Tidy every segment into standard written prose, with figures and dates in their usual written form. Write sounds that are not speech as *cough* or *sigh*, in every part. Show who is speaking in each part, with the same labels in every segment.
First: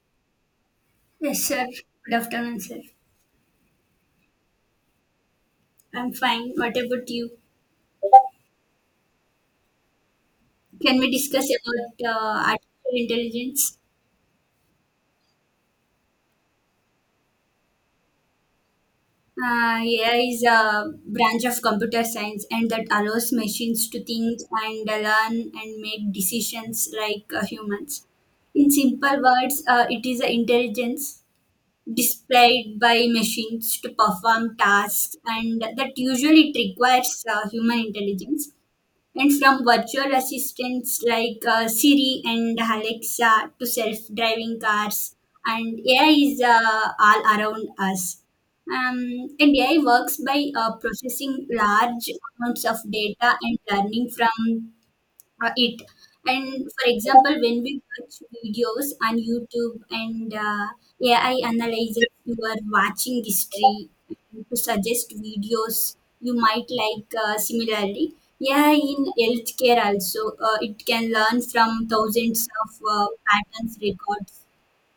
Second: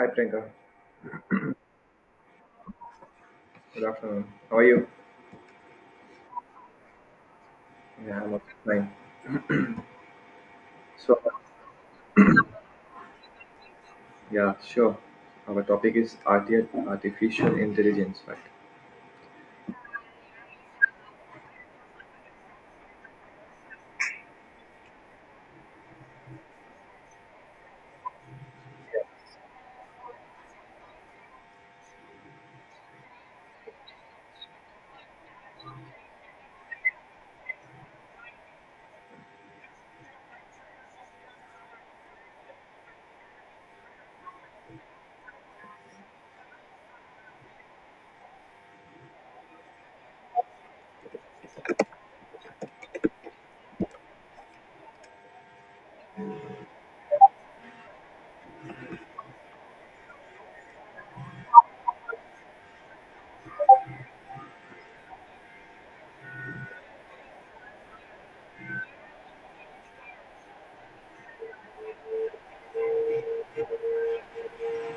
Speaker 1: Hi, Priyanka.
Speaker 2: Yes, sir. Good afternoon, sir.
Speaker 1: Good afternoon. How are you?
Speaker 2: I'm fine. What about you?
Speaker 1: Yeah, I'm okay. Fine.
Speaker 2: Can we
Speaker 1: So,
Speaker 2: discuss about artificial intelligence?
Speaker 1: yeah, sure. Our topic is artificial intelligence, right?
Speaker 2: AI is a branch of computer science and that allows machines to think and learn and make decisions like humans. In simple words, it is an intelligence displayed by machines to perform tasks and that usually it requires human intelligence. And from virtual assistants like Siri and Alexa to self driving cars. And AI is all around us. And AI works by processing large amounts of data and learning from it. And for example, when we watch videos on youtube and ai analyzes your watching history to suggest videos you might like. Similarly, yeah, in healthcare also, it can learn from thousands of patterns records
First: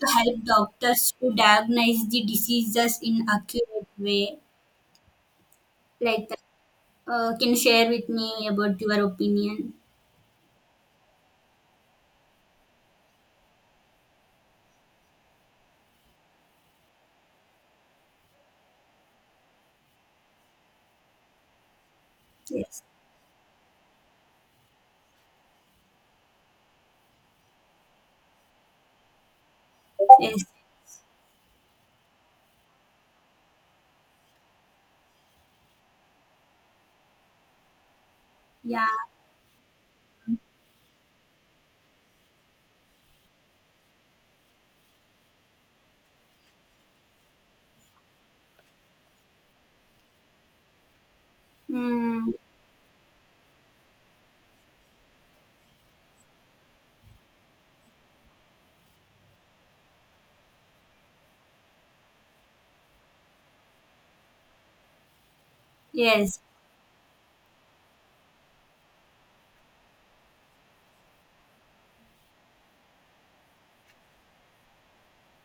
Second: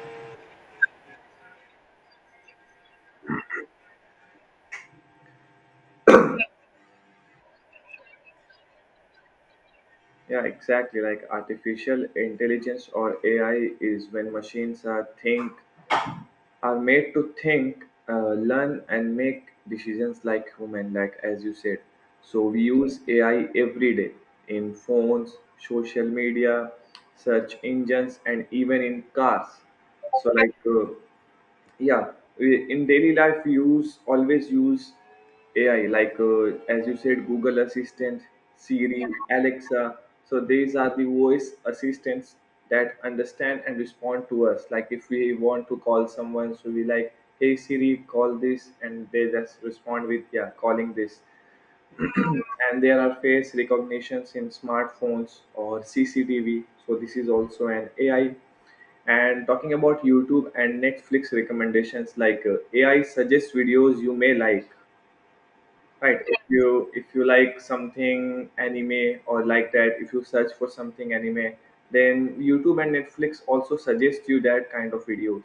Speaker 2: to help doctors to diagnose the diseases in accurate way, like that. Can you share with me about your opinion?
Speaker 1: Yeah, exactly. Like artificial intelligence or AI is when machines are made to think, learn, and make decisions like human, like as you said. So we
Speaker 2: Yes,
Speaker 1: use AI every day in phones, social media, search engines, and even in cars. So
Speaker 2: yes,
Speaker 1: like. Uh, yeah, in daily life we use always use ai like as you said, Google Assistant, yeah,
Speaker 2: yeah.
Speaker 1: Siri, Alexa, so these are the voice assistants that understand and respond to us, like if we want to call someone, so we like, hey Siri, call this, and they just respond with, yeah, calling this.
Speaker 2: Mm,
Speaker 1: And there are face recognitions in smartphones or CCTV. So this is also an AI. And talking about YouTube and Netflix recommendations, like AI suggests videos you may like. Right?
Speaker 2: yes,
Speaker 1: If you like something anime or like that, if you search for something anime, then YouTube and Netflix also suggest you that kind of videos.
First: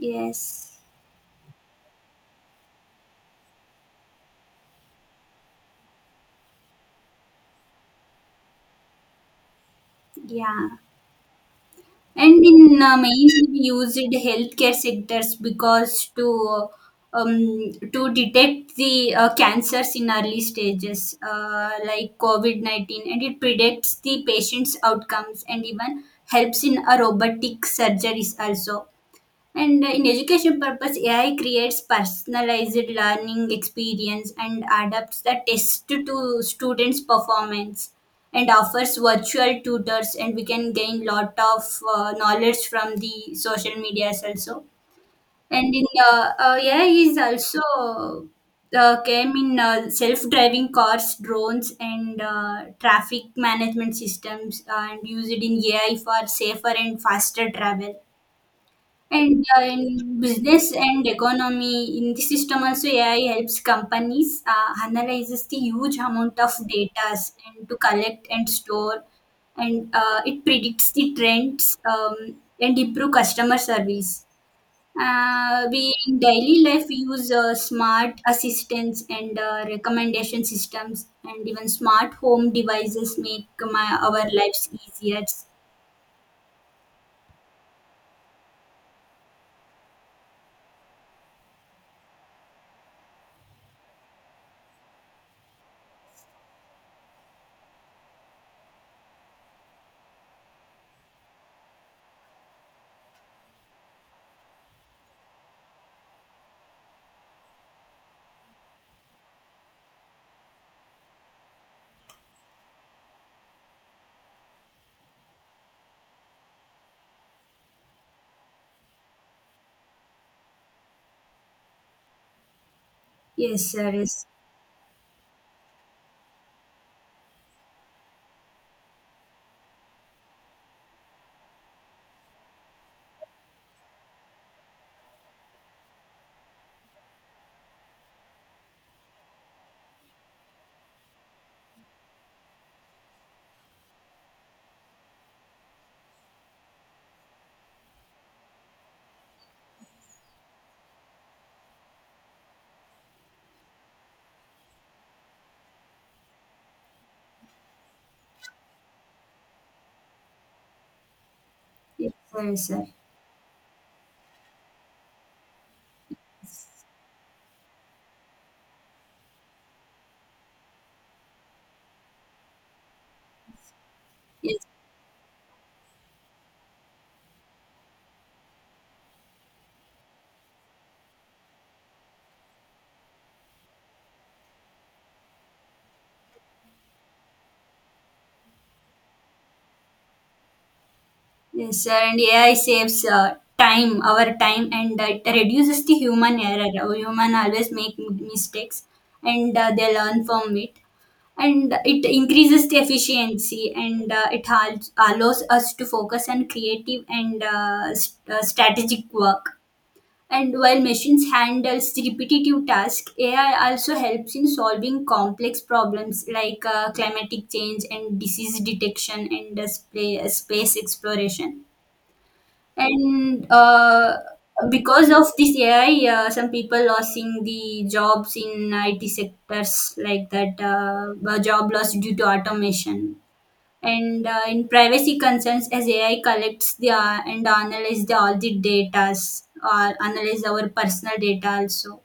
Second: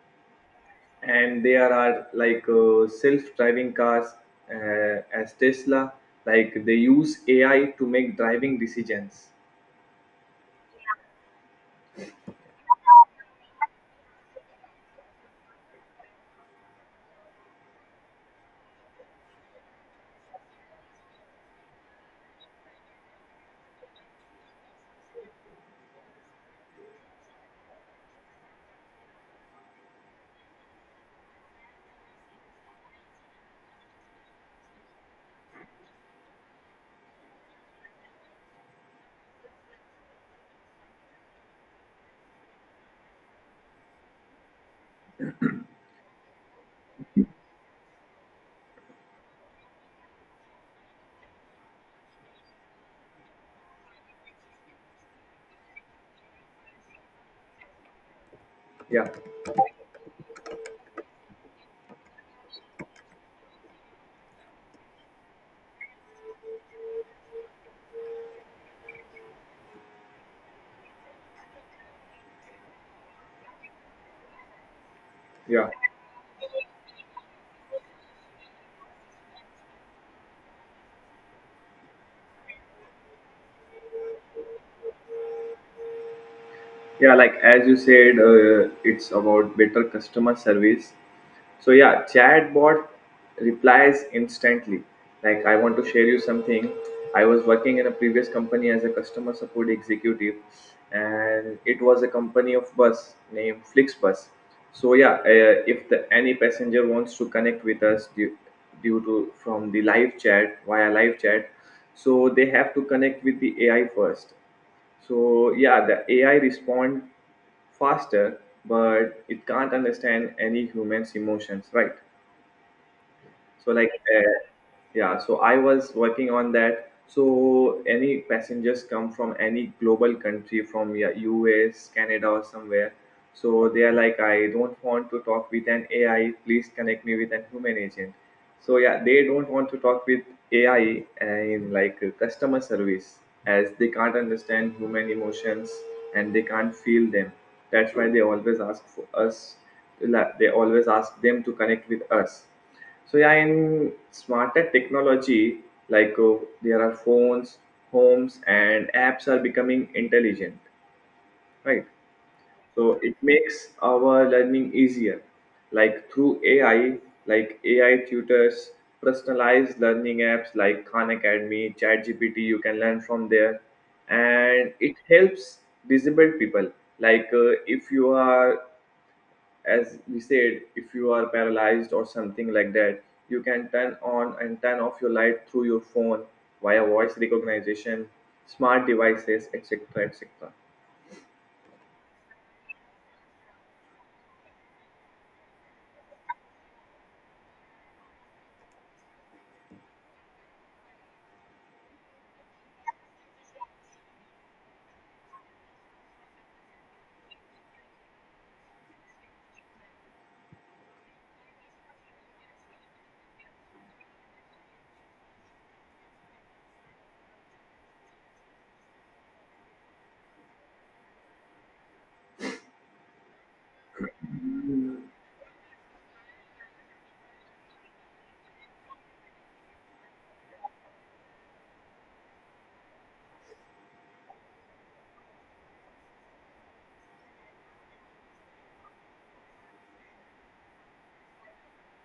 Speaker 2: yes,
Speaker 1: And there are like self-driving cars, as Tesla, like they use AI to make driving decisions.
Speaker 2: yeah. And in mainly we used healthcare sectors, because to detect the cancers in early stages, like COVID-19, and it predicts the patient's outcomes and even helps in a robotic surgeries also. And in education purpose, AI creates personalized learning experience and adapts the test to students' performance, and offers virtual tutors, and we can gain lot of knowledge from the social medias also. And in AI is also came in self-driving cars, drones and traffic management systems, and use it in AI for safer and faster travel.
Speaker 1: yeah,
Speaker 2: And in business and economy, in the system also, AI helps companies analyzes the huge amount of data and to collect and store, and it predicts the trends and improve customer service.
Speaker 1: yeah,
Speaker 2: We In daily life we use smart assistants and recommendation systems, and even smart home devices make my our lives easier.
Speaker 1: yeah, like as you said, it's about better customer service. So yeah, chatbot replies instantly. Like, I want to share you something. I was working in a previous company as a customer support executive, and it was a company of bus named Flixbus. So yeah, if any passenger wants to connect with us, due, due to from the live chat via live chat, so they have to connect with the AI first. So yeah, the AI respond faster, but it can't understand any human's emotions, right?
Speaker 2: Yes,
Speaker 1: So like,
Speaker 2: sir. Yes,
Speaker 1: uh, yeah, so I was working on that. So any passengers come from any global country, from, yeah, US, Canada or somewhere, so they are like, I don't want to talk with an AI, please connect me with a human agent. So yeah, they don't want to talk with AI in like customer service, as they can't understand human emotions and they can't feel them. That's why they always ask for us, like, they always ask them to connect with us. So yeah, in smarter technology, like there are phones, homes, and apps are becoming intelligent, right?
Speaker 2: yes, sir.
Speaker 1: So it makes our learning easier, like through AI, like AI tutors, personalized learning apps like Khan Academy, ChatGPT. You can learn from there,
Speaker 2: Yes.
Speaker 1: and it helps disabled people. Like if you are, as we said, if you are paralyzed or something like that, you can turn on and turn off your light through your phone via voice recognition, smart devices, etc, etc.
Speaker 2: Yes, sir. And AI saves time, our time, and it reduces the human error. Our human always make mistakes, and they learn from it. And it increases the efficiency, and it allows us to focus on creative and strategic work. And while machines handles the repetitive task, AI also helps in solving complex problems like climatic change and disease detection and space exploration. And because of this AI, some people losing the jobs in IT sectors, like that, a job loss due to automation. And in privacy concerns, as AI collects the and analyze the, all the data, or analyze our personal data also.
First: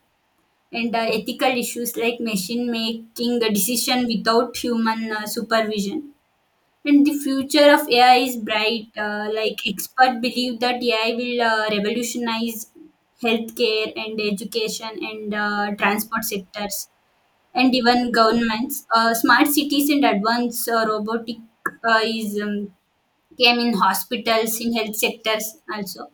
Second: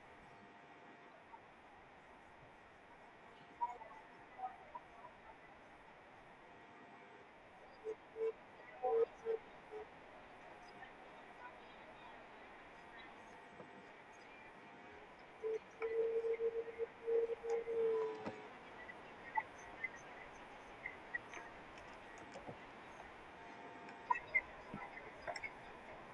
Speaker 2: And ethical issues like machine making the decision without human supervision. And the future of AI is bright. Like experts believe that AI will revolutionize healthcare and education and transport sectors and even governments. Smart cities and advanced robotic is came in hospitals, in health sectors also.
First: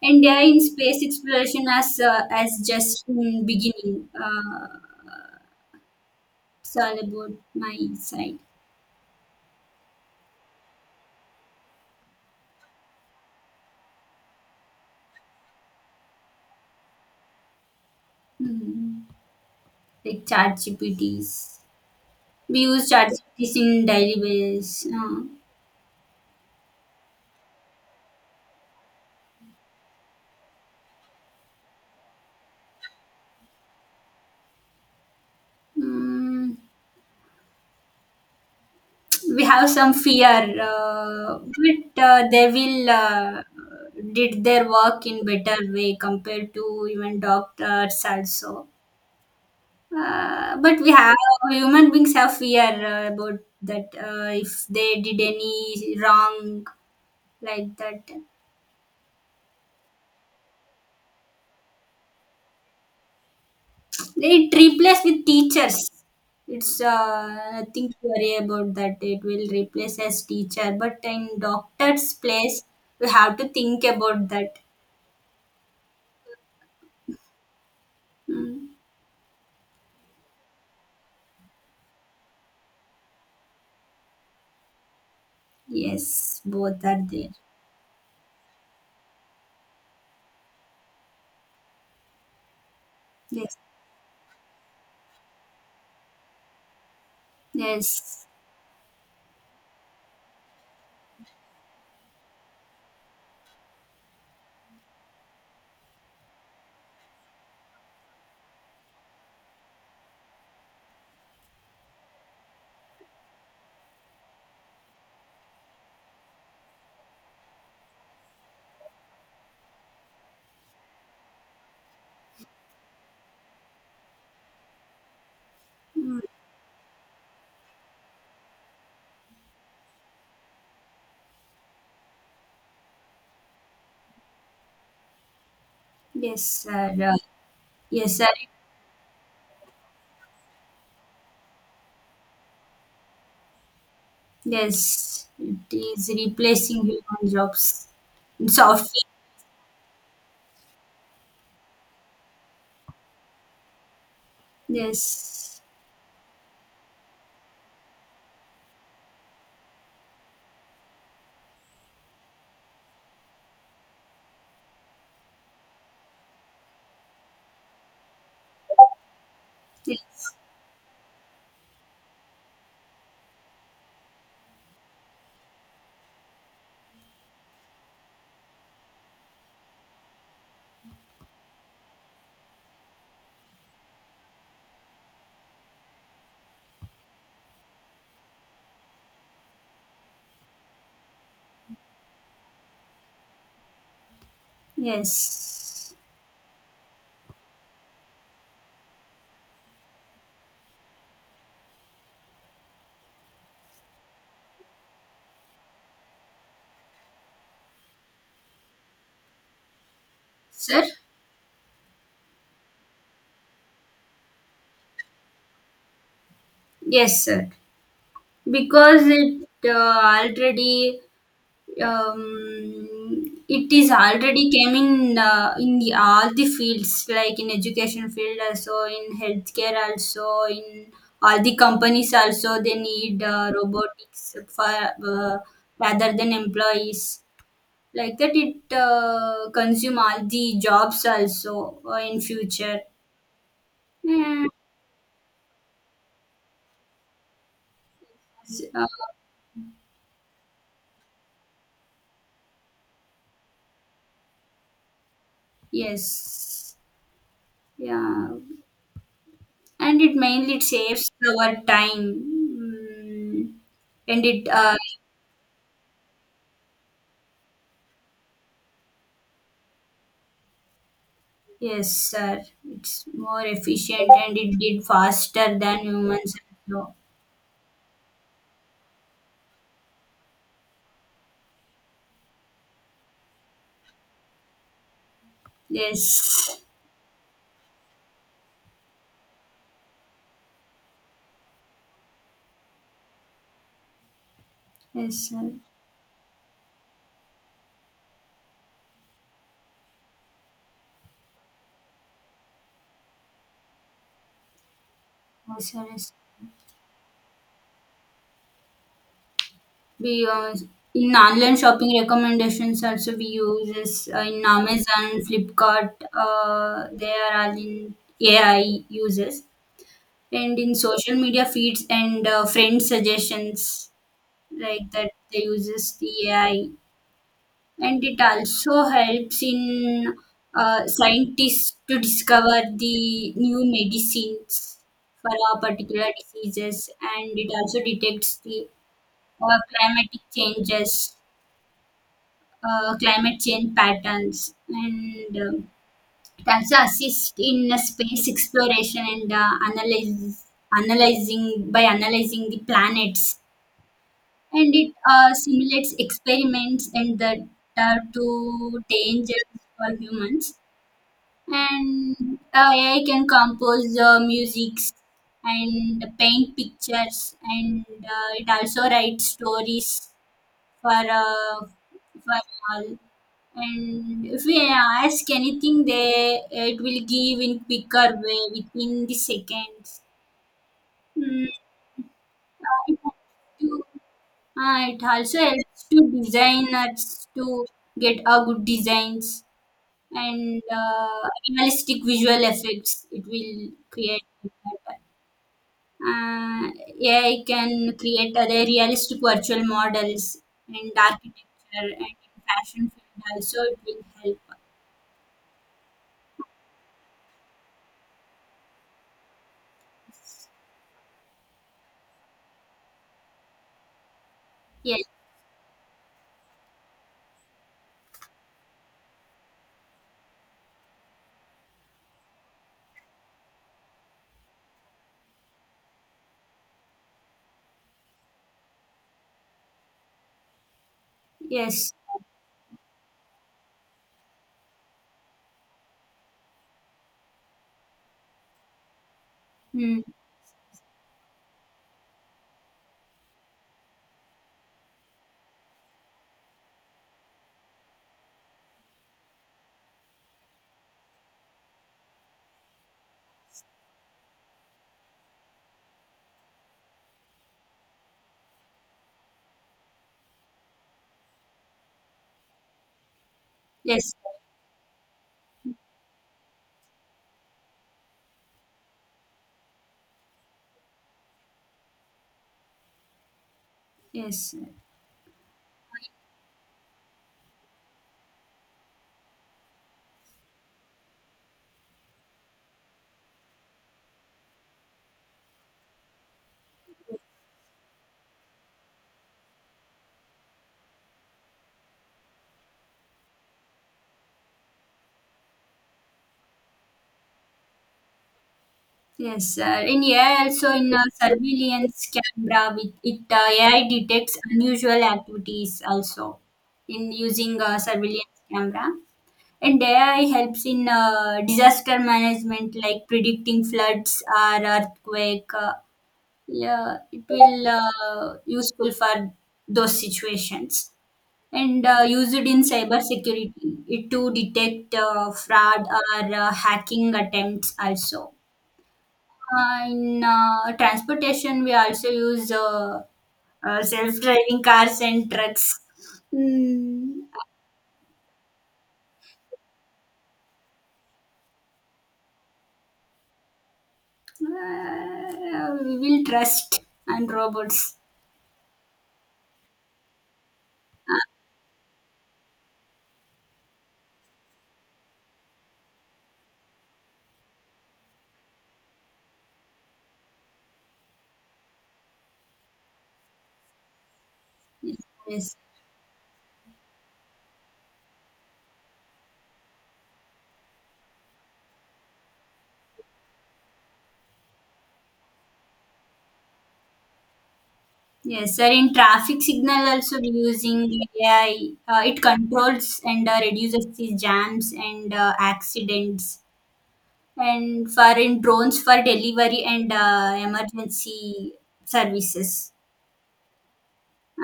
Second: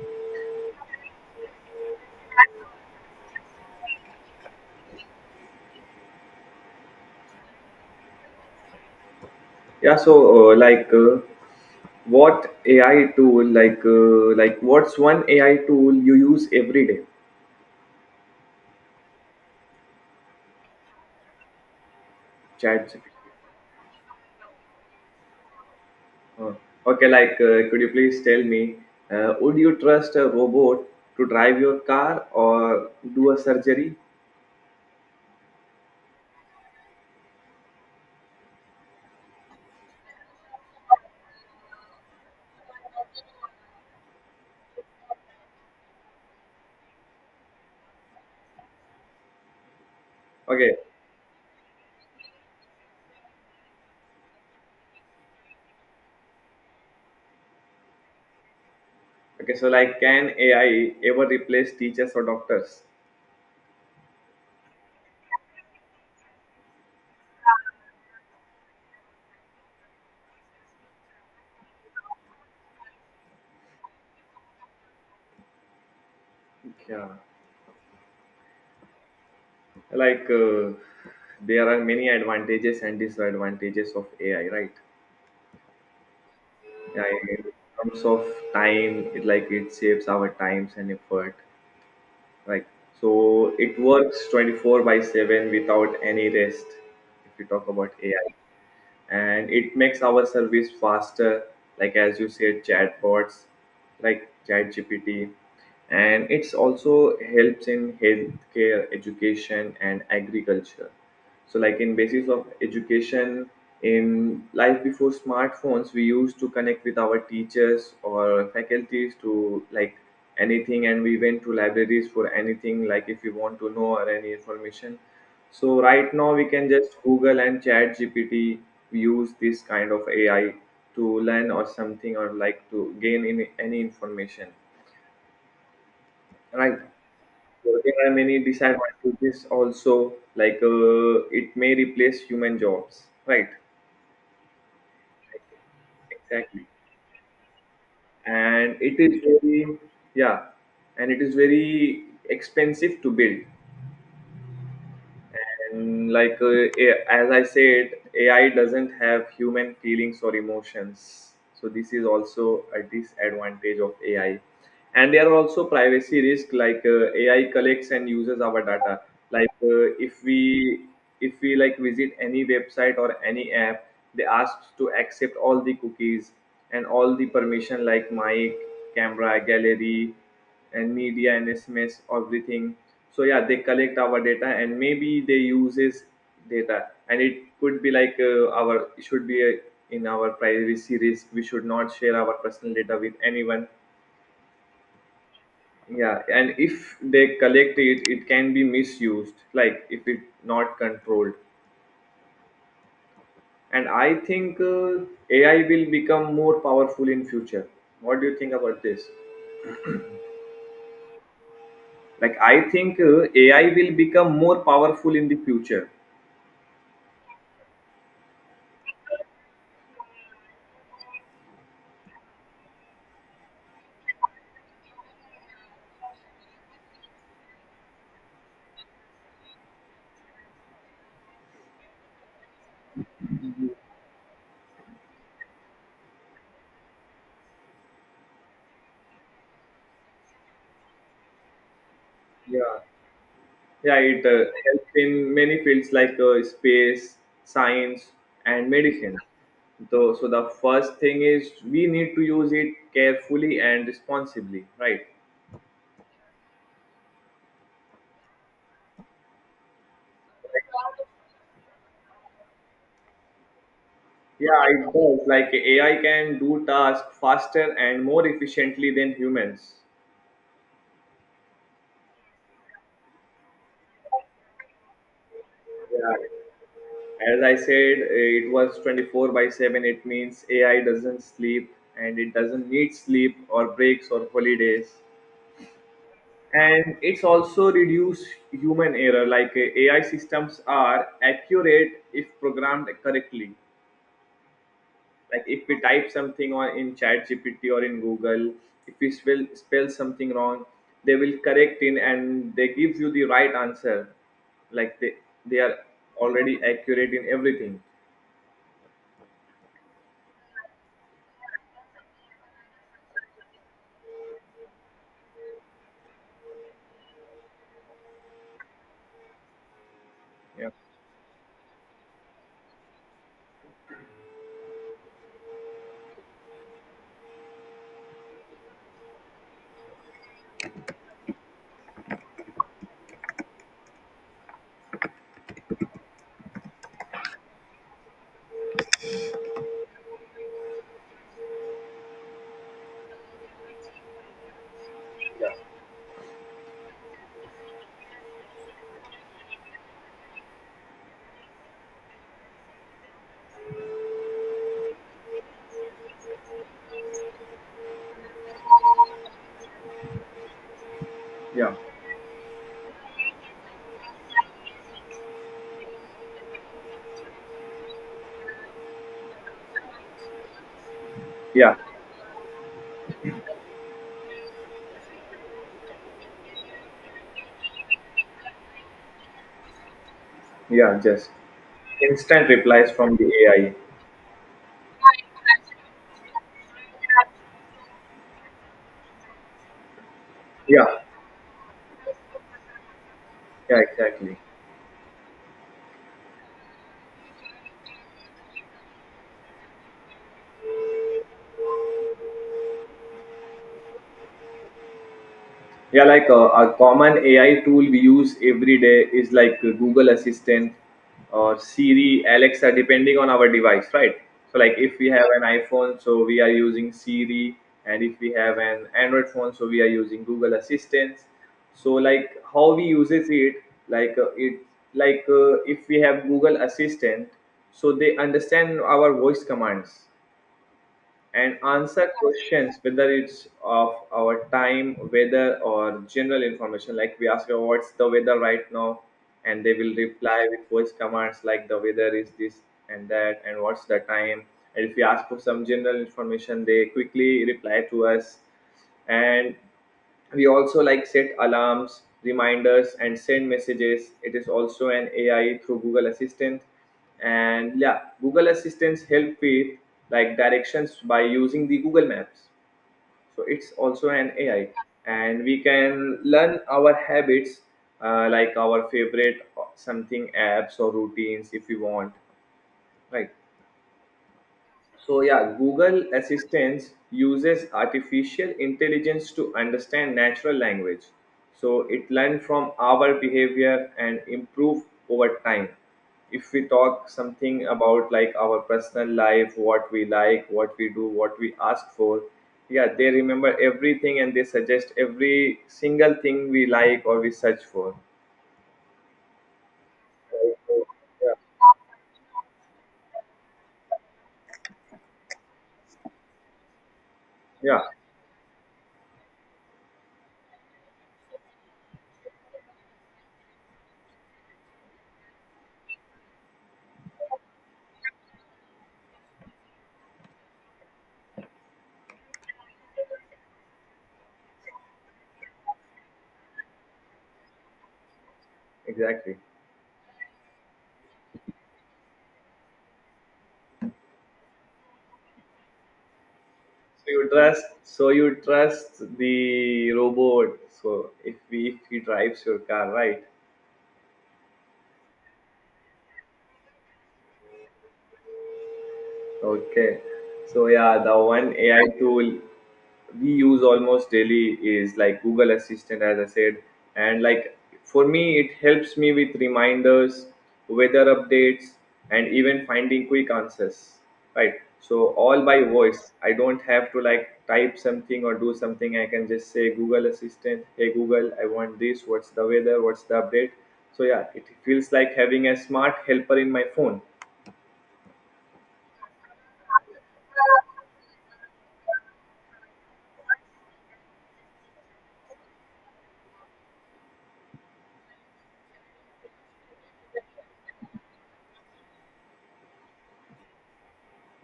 Speaker 2: And AI in space exploration, as just in beginning. It's all about my side.
Speaker 1: Yeah, so, like, what's one AI tool you use every day?
Speaker 2: Hmm. Like chat GPTs. We
Speaker 1: Chat
Speaker 2: use ChatGPT in daily basis.
Speaker 1: uh, okay, like, could you please tell me, would you trust a robot to drive your car or do a surgery?
Speaker 2: Mm, we have some fear, but they will did their work in better way compared to even doctors also.
Speaker 1: Okay.
Speaker 2: But we have human beings have fear about that, if they did any wrong, like that.
Speaker 1: Okay, so like, can AI ever replace teachers or doctors?
Speaker 2: It replaced with teachers. It's nothing to worry about that. It will replace as teacher, but in doctor's place, we have to think about that.
Speaker 1: Yeah.
Speaker 2: Mm.
Speaker 1: Like, there are many advantages and disadvantages of AI, right?
Speaker 2: Yes, both are
Speaker 1: Yeah,
Speaker 2: there.
Speaker 1: in terms of time, it saves our times and effort, right? So
Speaker 2: Yes,
Speaker 1: it works 24 by 7 without any rest. If you talk about AI,
Speaker 2: yes.
Speaker 1: and it makes our service faster, like as you said, chatbots, like ChatGPT, and it's also helps in healthcare, education and agriculture. So like, in basis of education, in life before smartphones, we used to connect with our teachers or faculties to like anything, and we went to libraries for anything, like if we want to know or any information. So right
Speaker 2: Mm.
Speaker 1: now we can just Google and Chat GPT. We use this kind of AI to learn or something, or like to gain any information,
Speaker 2: Yes,
Speaker 1: right?
Speaker 2: sir.
Speaker 1: So there are
Speaker 2: Yes, sir.
Speaker 1: many disadvantages also. Like it may replace human jobs, right?
Speaker 2: Yes, it is
Speaker 1: Exactly,
Speaker 2: replacing human jobs in
Speaker 1: and
Speaker 2: software.
Speaker 1: it is very yeah, and it is very expensive to build.
Speaker 2: Yes,
Speaker 1: And like as I said, AI doesn't have human feelings or emotions, so this is also a disadvantage of AI. And there are also privacy risks, like AI collects and uses our data. Like if
Speaker 2: yes,
Speaker 1: we, like visit any website or any app, they ask to accept all the cookies and all the permission, like mic, camera, gallery and media and SMS, everything. So yeah, they collect our data and maybe they uses data, and it could be like our it should be a, in our privacy risk, we should not share our personal data with anyone.
Speaker 2: yes,
Speaker 1: Yeah, and if they collect it can be misused, like if it not controlled. And I think AI will become more powerful in future. What do you think about this?
Speaker 2: sir.
Speaker 1: Like, I think AI will become more powerful in the future.
Speaker 2: Yes, sir. Because it already it is already came in all the fields, like in education field also, in healthcare also, in all the companies also. They need robotics for rather than employees, like that. It consume all the jobs also, in
Speaker 1: Yeah,
Speaker 2: future.
Speaker 1: yeah, it
Speaker 2: Mm.
Speaker 1: helps in many fields, like space, science and
Speaker 2: uh,
Speaker 1: medicine. So the first thing is we need to use it carefully and responsibly, right?
Speaker 2: yes, yeah, and it mainly it saves our time. mm, and it
Speaker 1: Yeah, it does. Like, AI can do tasks faster and more efficiently than humans.
Speaker 2: yes, sir, it's more efficient and it did faster than
Speaker 1: Yeah.
Speaker 2: humans. No.
Speaker 1: As I said, it was 24 by 7. It means AI doesn't sleep, and it doesn't need sleep or breaks or holidays.
Speaker 2: Yes.
Speaker 1: And it's also reduce human error. Like, AI systems are accurate if programmed correctly.
Speaker 2: Yes,
Speaker 1: Like,
Speaker 2: sir.
Speaker 1: if we type something on in chat gpt or in Google, if we spell something wrong, they will correct it and they give you the right answer. Like, they
Speaker 2: Yes,
Speaker 1: are
Speaker 2: sir. Yes.
Speaker 1: already accurate in everything.
Speaker 2: We use, in online shopping recommendations also, we use is in amazon flipkart. They are all in ai uses. And
Speaker 1: Yeah,
Speaker 2: in social media feeds and friend suggestions, like that they uses the ai. And it also helps in scientists to discover the new medicines for a particular diseases. And it also detects the climatic changes climate change patterns. And
Speaker 1: yeah,
Speaker 2: it also assists in space exploration and analysis analyzing by analyzing the planets. And it simulates experiments and the data to danger for humans.
Speaker 1: yeah,
Speaker 2: And AI can compose the musics and paint pictures, and it also writes stories for uh,
Speaker 1: yeah,
Speaker 2: for all. And if we ask anything, they it will give in quicker way within the seconds.
Speaker 1: yeah, just
Speaker 2: Mm.
Speaker 1: instant
Speaker 2: uh,
Speaker 1: replies
Speaker 2: it
Speaker 1: from the
Speaker 2: helps
Speaker 1: AI.
Speaker 2: to- it also helps to designers to get a good designs and
Speaker 1: Yeah,
Speaker 2: realistic visual effects it will
Speaker 1: yeah,
Speaker 2: create.
Speaker 1: exactly.
Speaker 2: uh, AI can create other realistic virtual models and architecture, and in fashion field also it will help.
Speaker 1: Yeah, like a common AI tool we use every day is like Google Assistant or Siri, Alexa, depending on our device, right? So, like if
Speaker 2: Yes,
Speaker 1: we have an iPhone, so we are using Siri, and if we have an Android phone, so we are using Google Assistant. So, like how we uses it, like uh, it, if we have Google Assistant, so they understand our voice commands and
Speaker 2: yes.
Speaker 1: answer questions, whether it's of our time, weather or general information. Like, we ask them, what's the weather right now, and they will
Speaker 2: Mm.
Speaker 1: reply with voice commands, like, the weather is this and that, and what's the time. And if we ask for some general information, they quickly reply to us. And we also like set alarms, reminders and send messages, it is also an AI through Google Assistant. And yeah, Google Assistants help with like directions by using the Google Maps, so it's also
Speaker 2: Yes,
Speaker 1: an AI. And we can learn our habits, like our favorite, something, apps or routines if we want, right?
Speaker 2: yes,
Speaker 1: So yeah, Google Assistant uses artificial intelligence to understand natural language. So it learns from our behavior and improve over time. If we talk something about like our personal life, what we like, what we do, what we ask for, yeah, they remember everything, and they suggest every single thing we like or we search for.
Speaker 2: yes. In AI also, in
Speaker 1: Yeah,
Speaker 2: surveillance camera, with it AI detects unusual activities also, in using a
Speaker 1: yeah,
Speaker 2: surveillance camera. And AI helps in disaster management, like predicting floods or earthquake. Yeah, it will useful for those situations. And used in cybersecurity, it to detect fraud or hacking attempts also.
Speaker 1: exactly.
Speaker 2: In transportation, we also use self-driving cars and trucks. Mm.
Speaker 1: So you trust the robot. So if he drives your car, right?
Speaker 2: We will trust and robots.
Speaker 1: Okay. So yeah, the one AI tool we use almost daily is like Google Assistant, as I said. And like, for me, it helps me with reminders, weather updates, and even finding quick answers, right? So
Speaker 2: Yes,
Speaker 1: all
Speaker 2: yes,
Speaker 1: by voice. I don't have to like type something or do something. I can just say, Google Assistant, hey Google, I want this, what's the weather, what's the update. So yeah, it feels like having a smart helper in my phone.
Speaker 2: yes, sir. In traffic signal, also we using AI, it controls and reduces the jams and accidents. And for in drones for delivery and emergency services.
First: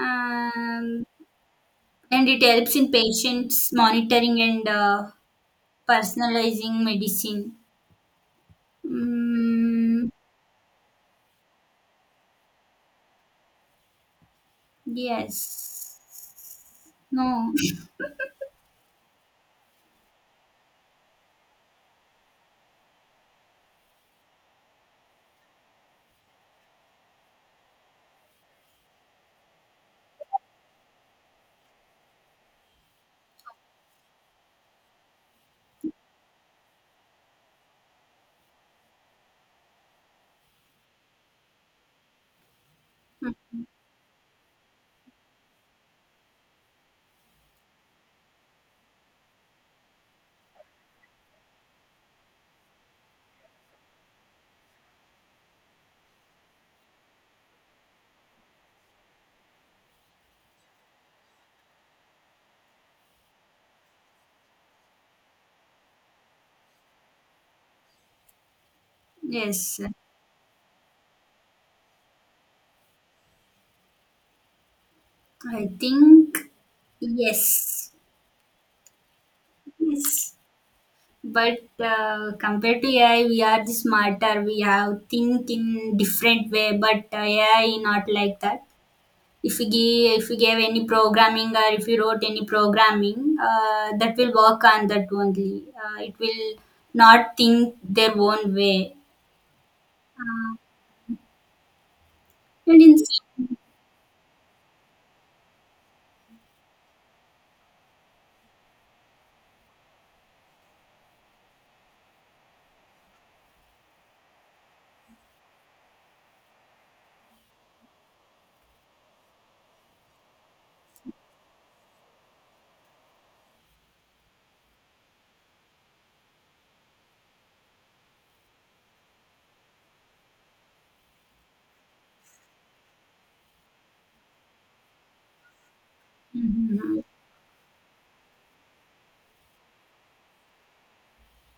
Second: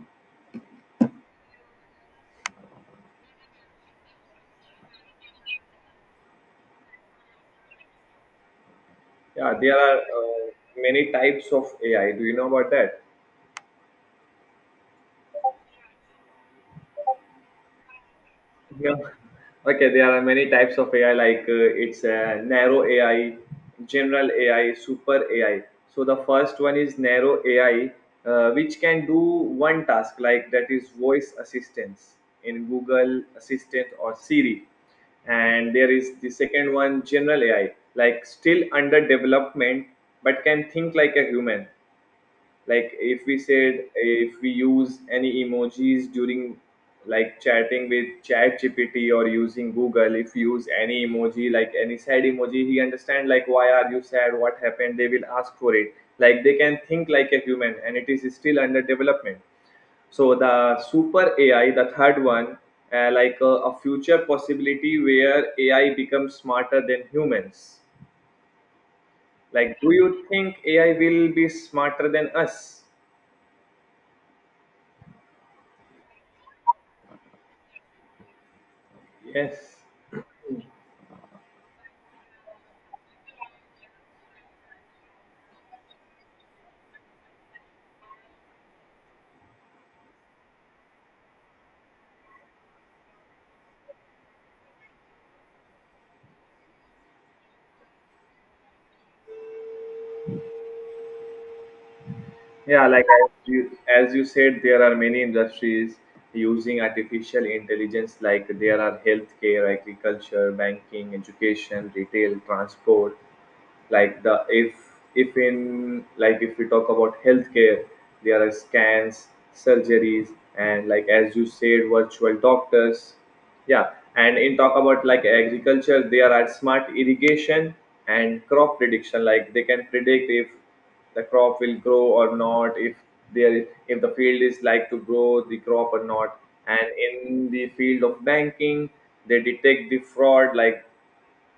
Speaker 2: Um, and it helps in patients monitoring and personalizing medicine.
Speaker 1: Yeah, there are
Speaker 2: Mm.
Speaker 1: many types of AI, do you know about that?
Speaker 2: Yes. No.
Speaker 1: Yeah. Okay, there are many types of AI, like it's narrow AI, general AI, super AI. So the first one is narrow AI, which can do one task, like that is voice assistance in Google Assistant or Siri. And there is the second one, general AI, like still under development but can think like a human. Like if we said
Speaker 2: *laughs*
Speaker 1: if we use any emojis during like chatting with chat gpt or using google. If you use any emoji, like any sad emoji, he understand like why are you sad, what happened, they will ask for it. Like they can think like a human and it is still under development. So the super ai, the third one, uh, like a, a future possibility where ai becomes smarter than humans. Like
Speaker 2: Yes.
Speaker 1: do you think ai will be smarter than us?
Speaker 2: I think yes,
Speaker 1: Yes.
Speaker 2: yes. But compared to AI, we are the smarter. We have think in different way, but AI not like that. If we gave any programming, or if you wrote any programming, that will work on that only. It will not think their own way. Uh, and
Speaker 1: Yeah,
Speaker 2: in
Speaker 1: like as you said, there are many industries using artificial intelligence, like there are healthcare, agriculture, banking, education, retail, transport. Like the if if in like if we talk about healthcare, there are scans, surgeries, and like as you said, virtual doctors. Yeah, and in talk about like agriculture, there are smart irrigation and crop prediction, like they can predict if the crop will grow or not, if there if the field is like to grow the crop or not. And
Speaker 2: Mhm.
Speaker 1: in the field of banking, they detect the fraud, like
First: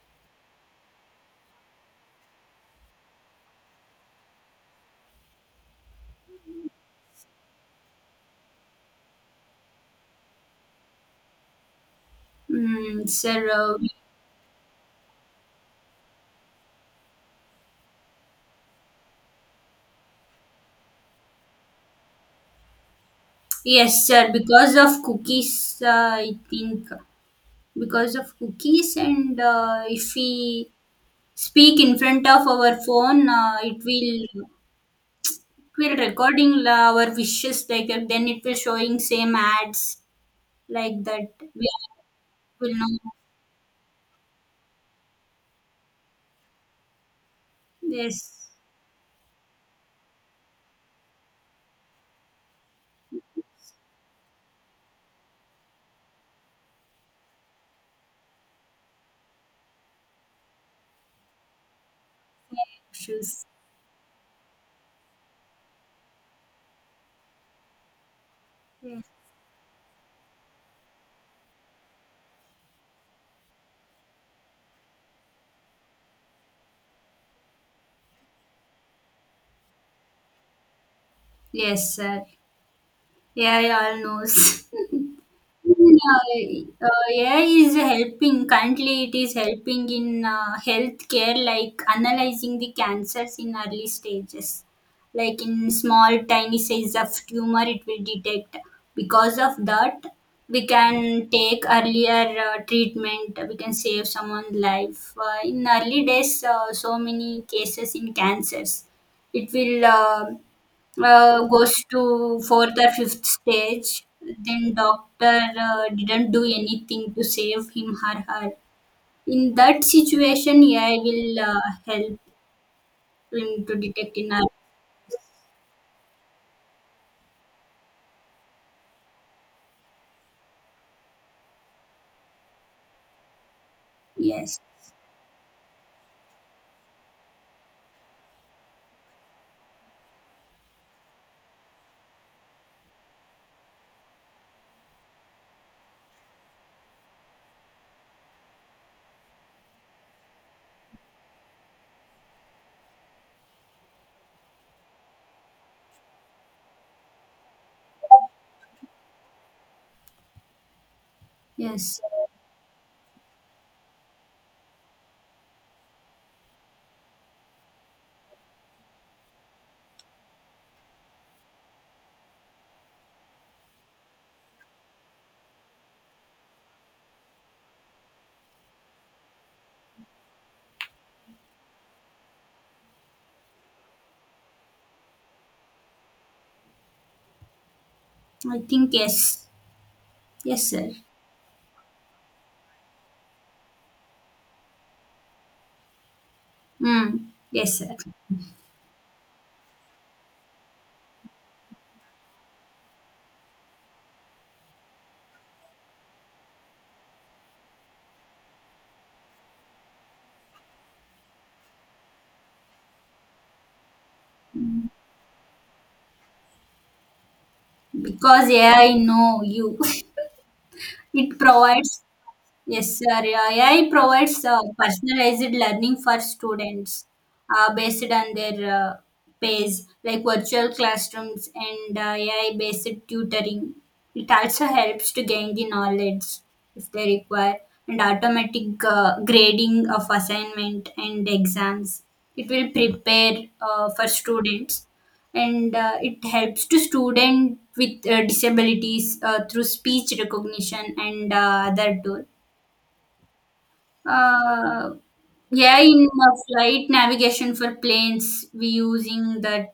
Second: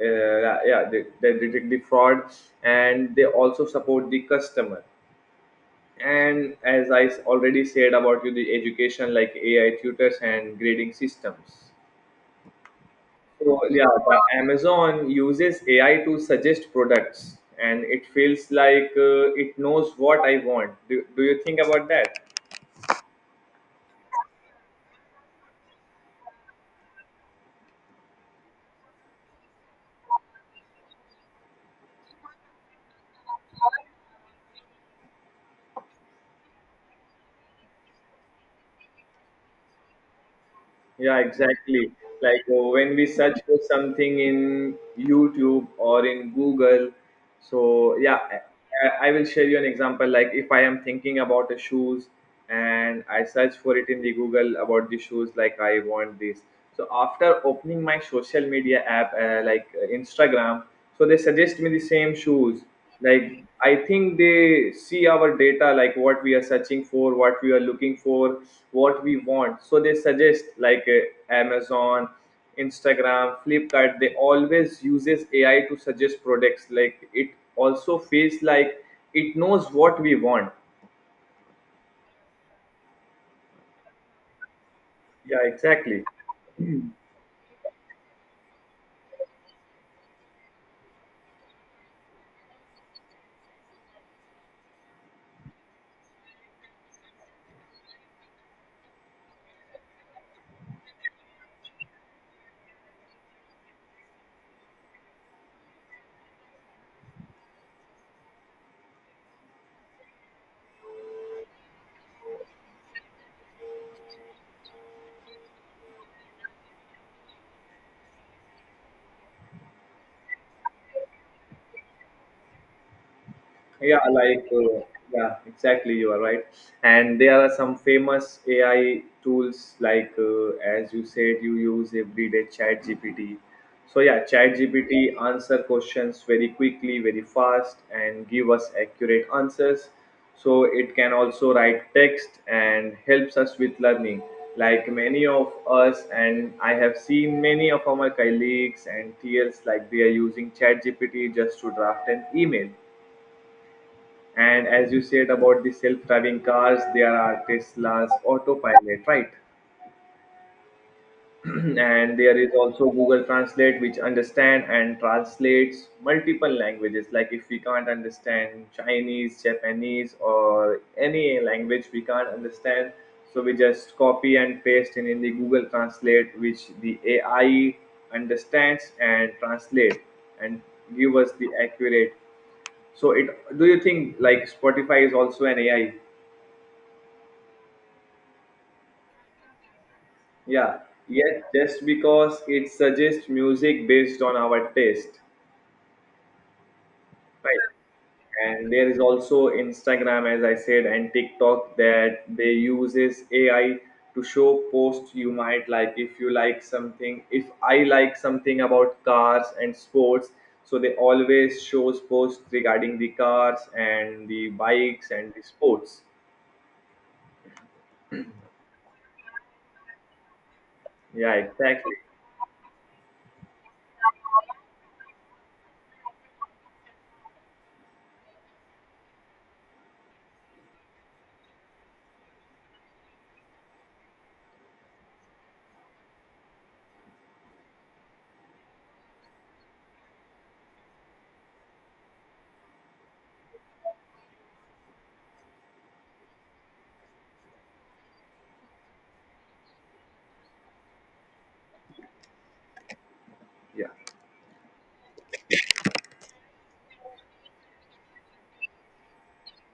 Speaker 1: they detect the fraud. And they also support the customer. And as already said about you, the education, like ai tutors and grading systems.
Speaker 2: Mm, sir,
Speaker 1: So yeah, the amazon uses ai to suggest products and it feels like it knows what I want. Do you think about that?
Speaker 2: yes, sir. Because of cookies, I think. Because of cookies, and if we speak in front of our phone, it will recording our wishes, like that, then it will showing same ads, like
Speaker 1: Yeah,
Speaker 2: that we
Speaker 1: exactly.
Speaker 2: all
Speaker 1: Like
Speaker 2: will
Speaker 1: when
Speaker 2: know.
Speaker 1: we search for something in YouTube or in Google, so yeah,
Speaker 2: Yes.
Speaker 1: I will share you an example. Like if I am thinking about the shoes and I search for it in the Google about the shoes, like I want this. So after opening my social media app, Instagram, so they suggest me the same shoes. Like
Speaker 2: Issues.
Speaker 1: I think they see our data, like what we are searching for, what we are looking for, what we want. So they suggest like amazon, instagram, flipkart, they always uses ai to suggest products, like it also feels like it knows what we want.
Speaker 2: Yes, sir. Yeah, I all knows. *laughs*
Speaker 1: Yeah,
Speaker 2: mean,
Speaker 1: exactly.
Speaker 2: uh, uh, AI is helping currently. It is helping in healthcare, like analyzing the cancers in early stages, like in small tiny size of tumor, it will detect. Because of that, we can take earlier treatment. We can save someone's life. In early days, so many cases in cancers, it will. Goes to fourth or fifth stage, then doctor didn't do anything to save him or her. In that situation ai will help him to
Speaker 1: Yeah,
Speaker 2: detect in our.
Speaker 1: like yeah exactly, you are right. And there are some famous ai tools like as you said, you use everyday chat gpt. So yeah, chat
Speaker 2: Yes.
Speaker 1: gpt answer questions very quickly, very fast, and give us accurate answers. So it can also write text and helps us with learning. Like many of us, and I have seen many of our colleagues and peers, like they are using chat gpt just to draft an email. And as you said about the self-driving cars, there are Tesla's autopilot, right? *clears throat*
Speaker 2: Yes.
Speaker 1: And there is also Google Translate, which understand and translates multiple languages. Like if we can't understand Chinese, Japanese, or any language we can't understand, so we just copy and paste in the Google Translate, which the AI understands and translate and give us the accurate. So it. Do you think like Spotify is also an AI?
Speaker 2: I think yes. Yes,
Speaker 1: Yeah,
Speaker 2: sir.
Speaker 1: yet just because it suggests music based on our taste,
Speaker 2: Mm.
Speaker 1: right?
Speaker 2: Yes, sir,
Speaker 1: And there is also Instagram, as I said, and TikTok that they uses AI to show posts you might like. If you like something, if I like something about cars and sports, so they always shows posts regarding the cars and the bikes and the sports.
Speaker 2: because ai know you. *laughs*
Speaker 1: Yeah,
Speaker 2: It
Speaker 1: exactly.
Speaker 2: provides. Yes, sir. AI provides personalized learning for students, based on their pace, like virtual classrooms and AI-based tutoring. It also helps to gain the knowledge if they require, and automatic grading of assignment and exams. It will prepare for students, and it helps to student with disabilities, through speech recognition and other tool.
Speaker 1: Yeah,
Speaker 2: Uh, yeah, in flight navigation for planes, we using that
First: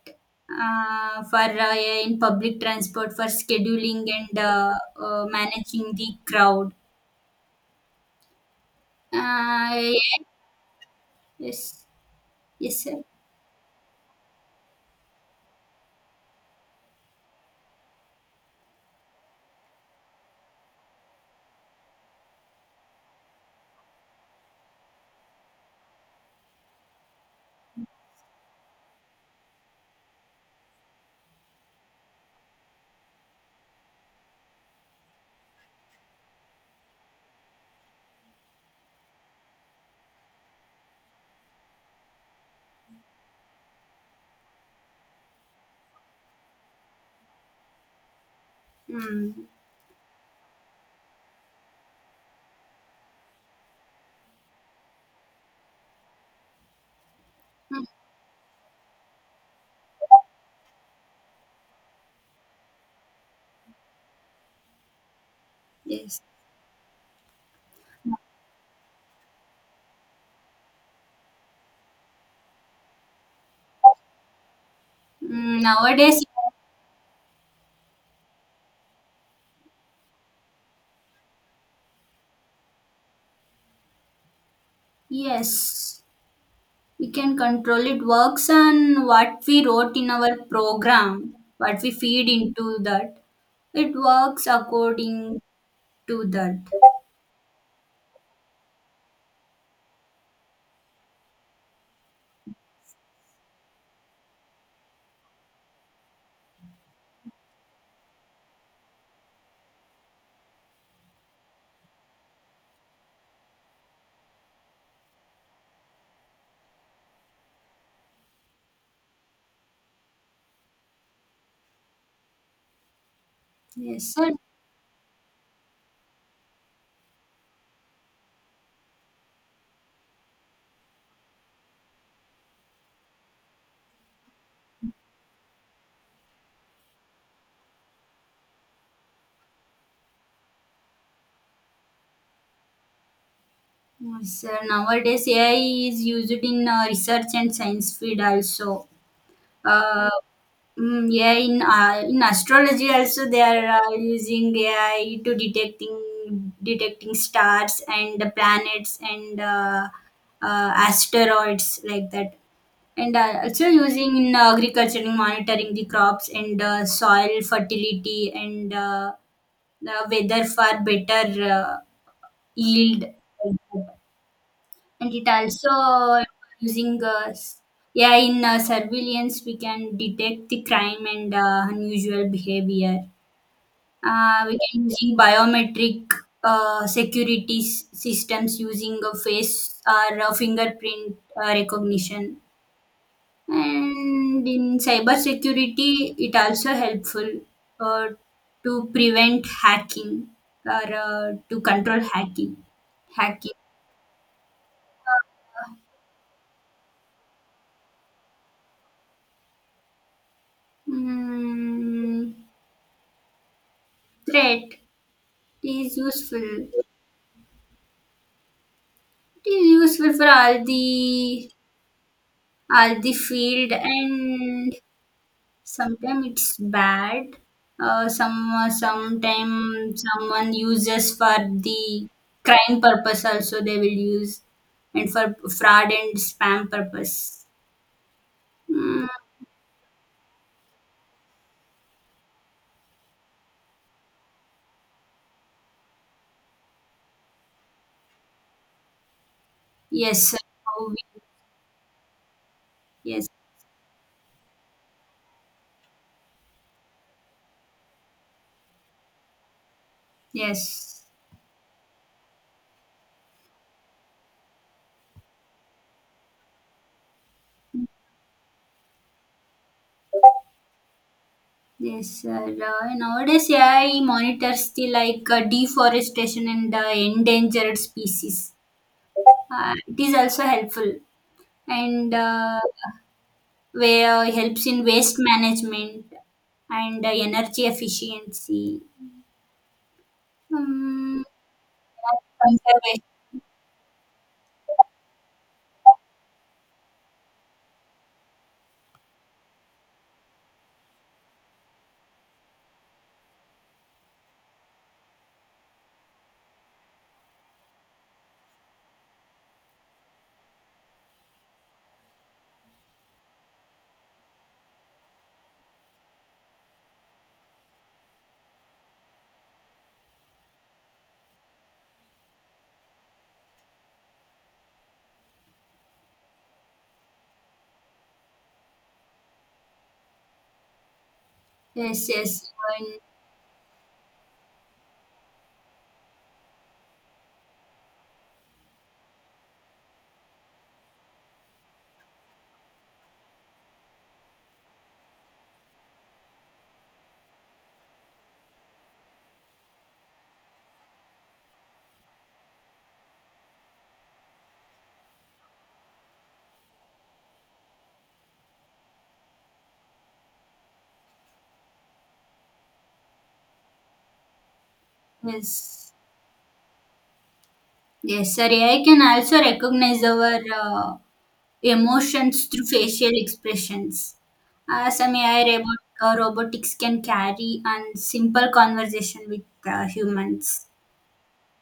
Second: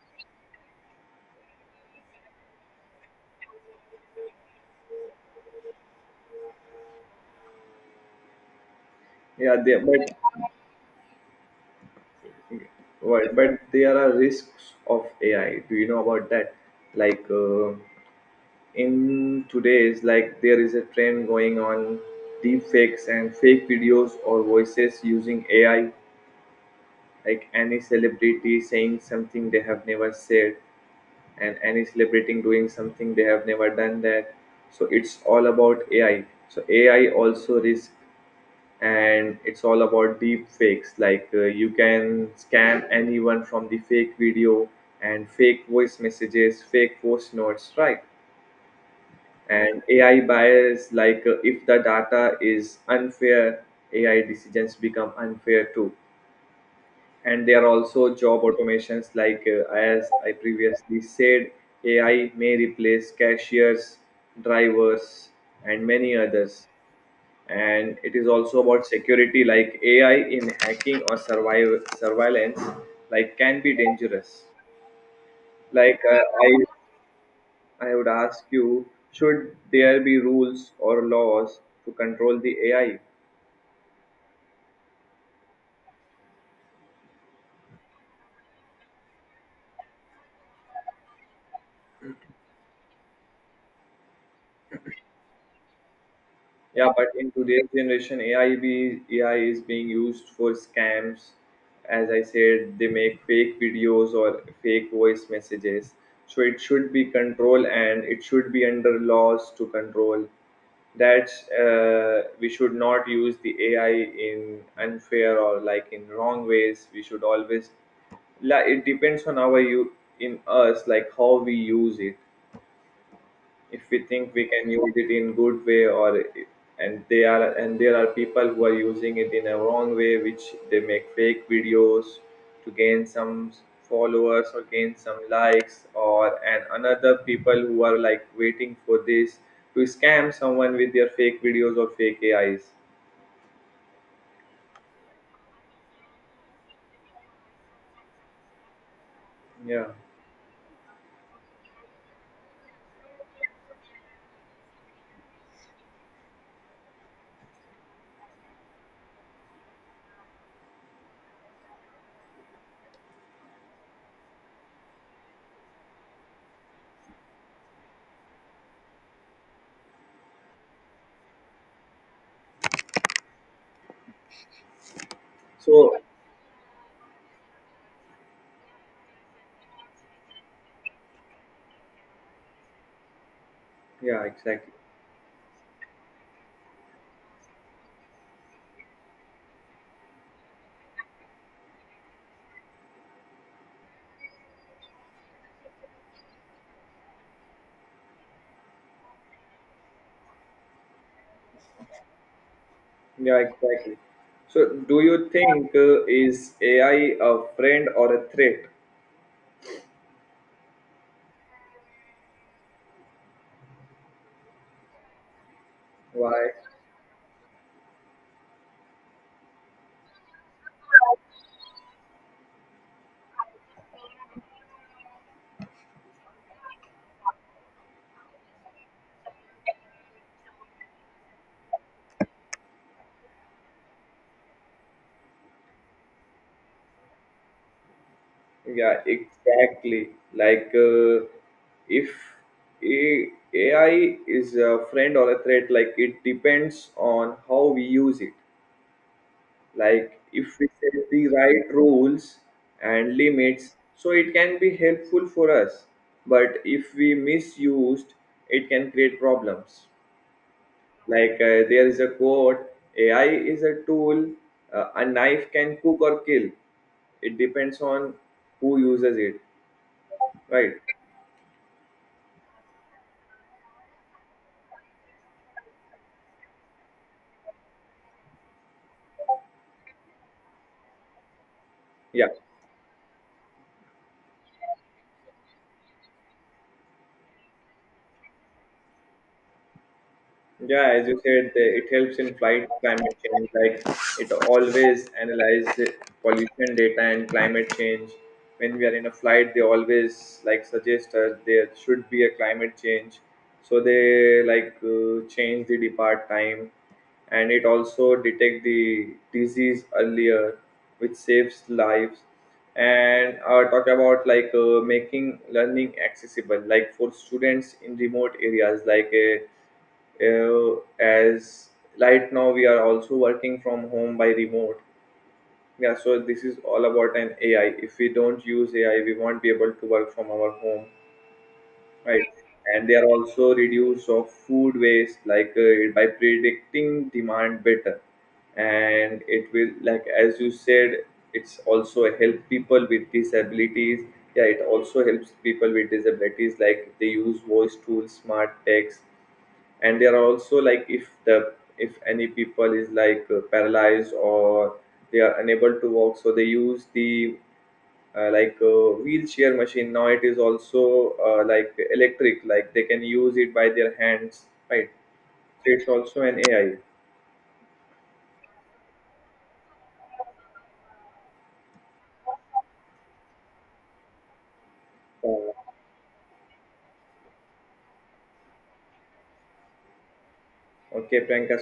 Speaker 2: for yeah, in public transport for scheduling and managing the crowd.
Speaker 1: yeah. They,
Speaker 2: Yeah,
Speaker 1: but
Speaker 2: yes, yes, sir.
Speaker 1: right, but there are risks of AI. Do you know about that? Like in today's, like there is a trend going on, deep fakes and fake videos or voices using AI. Like any celebrity saying something they have never said, and any celebrity doing something they have never done that. So it's all about AI. So AI also risk, and it's all about deep fakes like you can scam anyone from the fake video and fake voice messages, fake voice notes, right?
Speaker 2: Mm,
Speaker 1: And ai bias, like if the data is unfair, ai decisions become unfair too. And there are
Speaker 2: mm,
Speaker 1: also job automations like as I previously said, ai may replace cashiers, drivers, and many
Speaker 2: yes.
Speaker 1: others. And it is also about security, like ai in hacking or survival surveillance, like can be dangerous.
Speaker 2: Mm,
Speaker 1: Like uh,
Speaker 2: nowadays,
Speaker 1: i i would ask you, should there be rules or laws to control the ai?
Speaker 2: yes, we can control it. Works on what we wrote in our program, what we feed into that. It works according to that.
Speaker 1: Yeah, but in today's generation, AI is being used for scams. As I said, they make fake videos or fake voice messages. So it should be controlled and it should be under laws to control. That's we should not use the AI in unfair or like in wrong ways. We should always, like it depends on our you in us, like how we use it. If we
Speaker 2: Yes,
Speaker 1: think
Speaker 2: sir.
Speaker 1: we can use it in good way, or and there are people who are using it in a wrong way, which they make fake videos to gain some followers or gain some likes, or and another people who are like waiting for this to scam someone with their fake videos or fake ais.
Speaker 2: Yes, sir. Nowadays, AI is used in research and science field also.
Speaker 1: Yeah,
Speaker 2: Uh, yeah, in astrology also they are using AI to detecting stars and the planets and asteroids, like that. And also using in agriculture, in monitoring the crops and soil fertility and the weather for better. Yield, like that. And it also
Speaker 1: so
Speaker 2: using yeah, in surveillance we can detect the crime and unusual behavior.
Speaker 1: yeah
Speaker 2: We
Speaker 1: exactly,
Speaker 2: can using biometric security systems using a face or a fingerprint recognition. And in cybersecurity it also helpful, uh, to prevent hacking, or to control hacking
Speaker 1: yeah
Speaker 2: hacking
Speaker 1: exactly. So do you think
Speaker 2: Uh,
Speaker 1: is ai a friend or a threat?
Speaker 2: Mm, Threat is
Speaker 1: Why?
Speaker 2: useful. It is useful for all the field, and sometimes it's bad. Sometimes someone uses for the crime purpose. Also, they will use, and for fraud and spam purpose.
Speaker 1: Yeah,
Speaker 2: Mm,
Speaker 1: exactly. Like, if AI is a friend or a threat, like it depends on how we use it. Like,
Speaker 2: yes.
Speaker 1: if we
Speaker 2: How
Speaker 1: set
Speaker 2: we-
Speaker 1: the right rules and
Speaker 2: yes,
Speaker 1: limits, so it can be helpful for us. But if we misused, it can create problems.
Speaker 2: yes.
Speaker 1: Like, there is a quote: "A I is a tool. A knife can cook or kill. It depends on who uses it." Right.
Speaker 2: Yes, sir. Nowadays, AI monitors the, like, deforestation and the endangered species. It is also helpful, and
Speaker 1: Yeah,
Speaker 2: where helps in waste management and energy efficiency.
Speaker 1: yeah. As you
Speaker 2: Um,
Speaker 1: said, the- it helps in fight
Speaker 2: Conservation.
Speaker 1: climate change. Like it always analyze the pollution data and climate change. When we are in a flight, they always like suggest us there should be a climate change. So they like change the depart time, and it also detect the disease earlier, which saves lives. And talk about like making learning accessible, like for students in remote areas, like. Uh, as Right now we are also working from home by remote. Yeah, so this is all about an ai. If we don't use ai, we won't be able to work from our home,
Speaker 2: Yes,
Speaker 1: right?
Speaker 2: yes,
Speaker 1: And they
Speaker 2: and
Speaker 1: are also reduce of food waste like by predicting demand better. And it will, like as you said, it's also help people with disabilities. Yeah, it also helps people with disabilities, like they use voice tools, smart text. And they are also like if the, if any people is like paralyzed or they are unable to walk, so they use the wheelchair machine. Now it is also like electric, like they can use it by their hands, right? So it's
Speaker 2: yes,
Speaker 1: also an ai.
Speaker 2: yes, sir. AI can also recognize our emotions through facial expressions. Some AI
Speaker 1: Uh,
Speaker 2: robotics can carry and simple conversation with humans.
Speaker 1: okay Priyanka.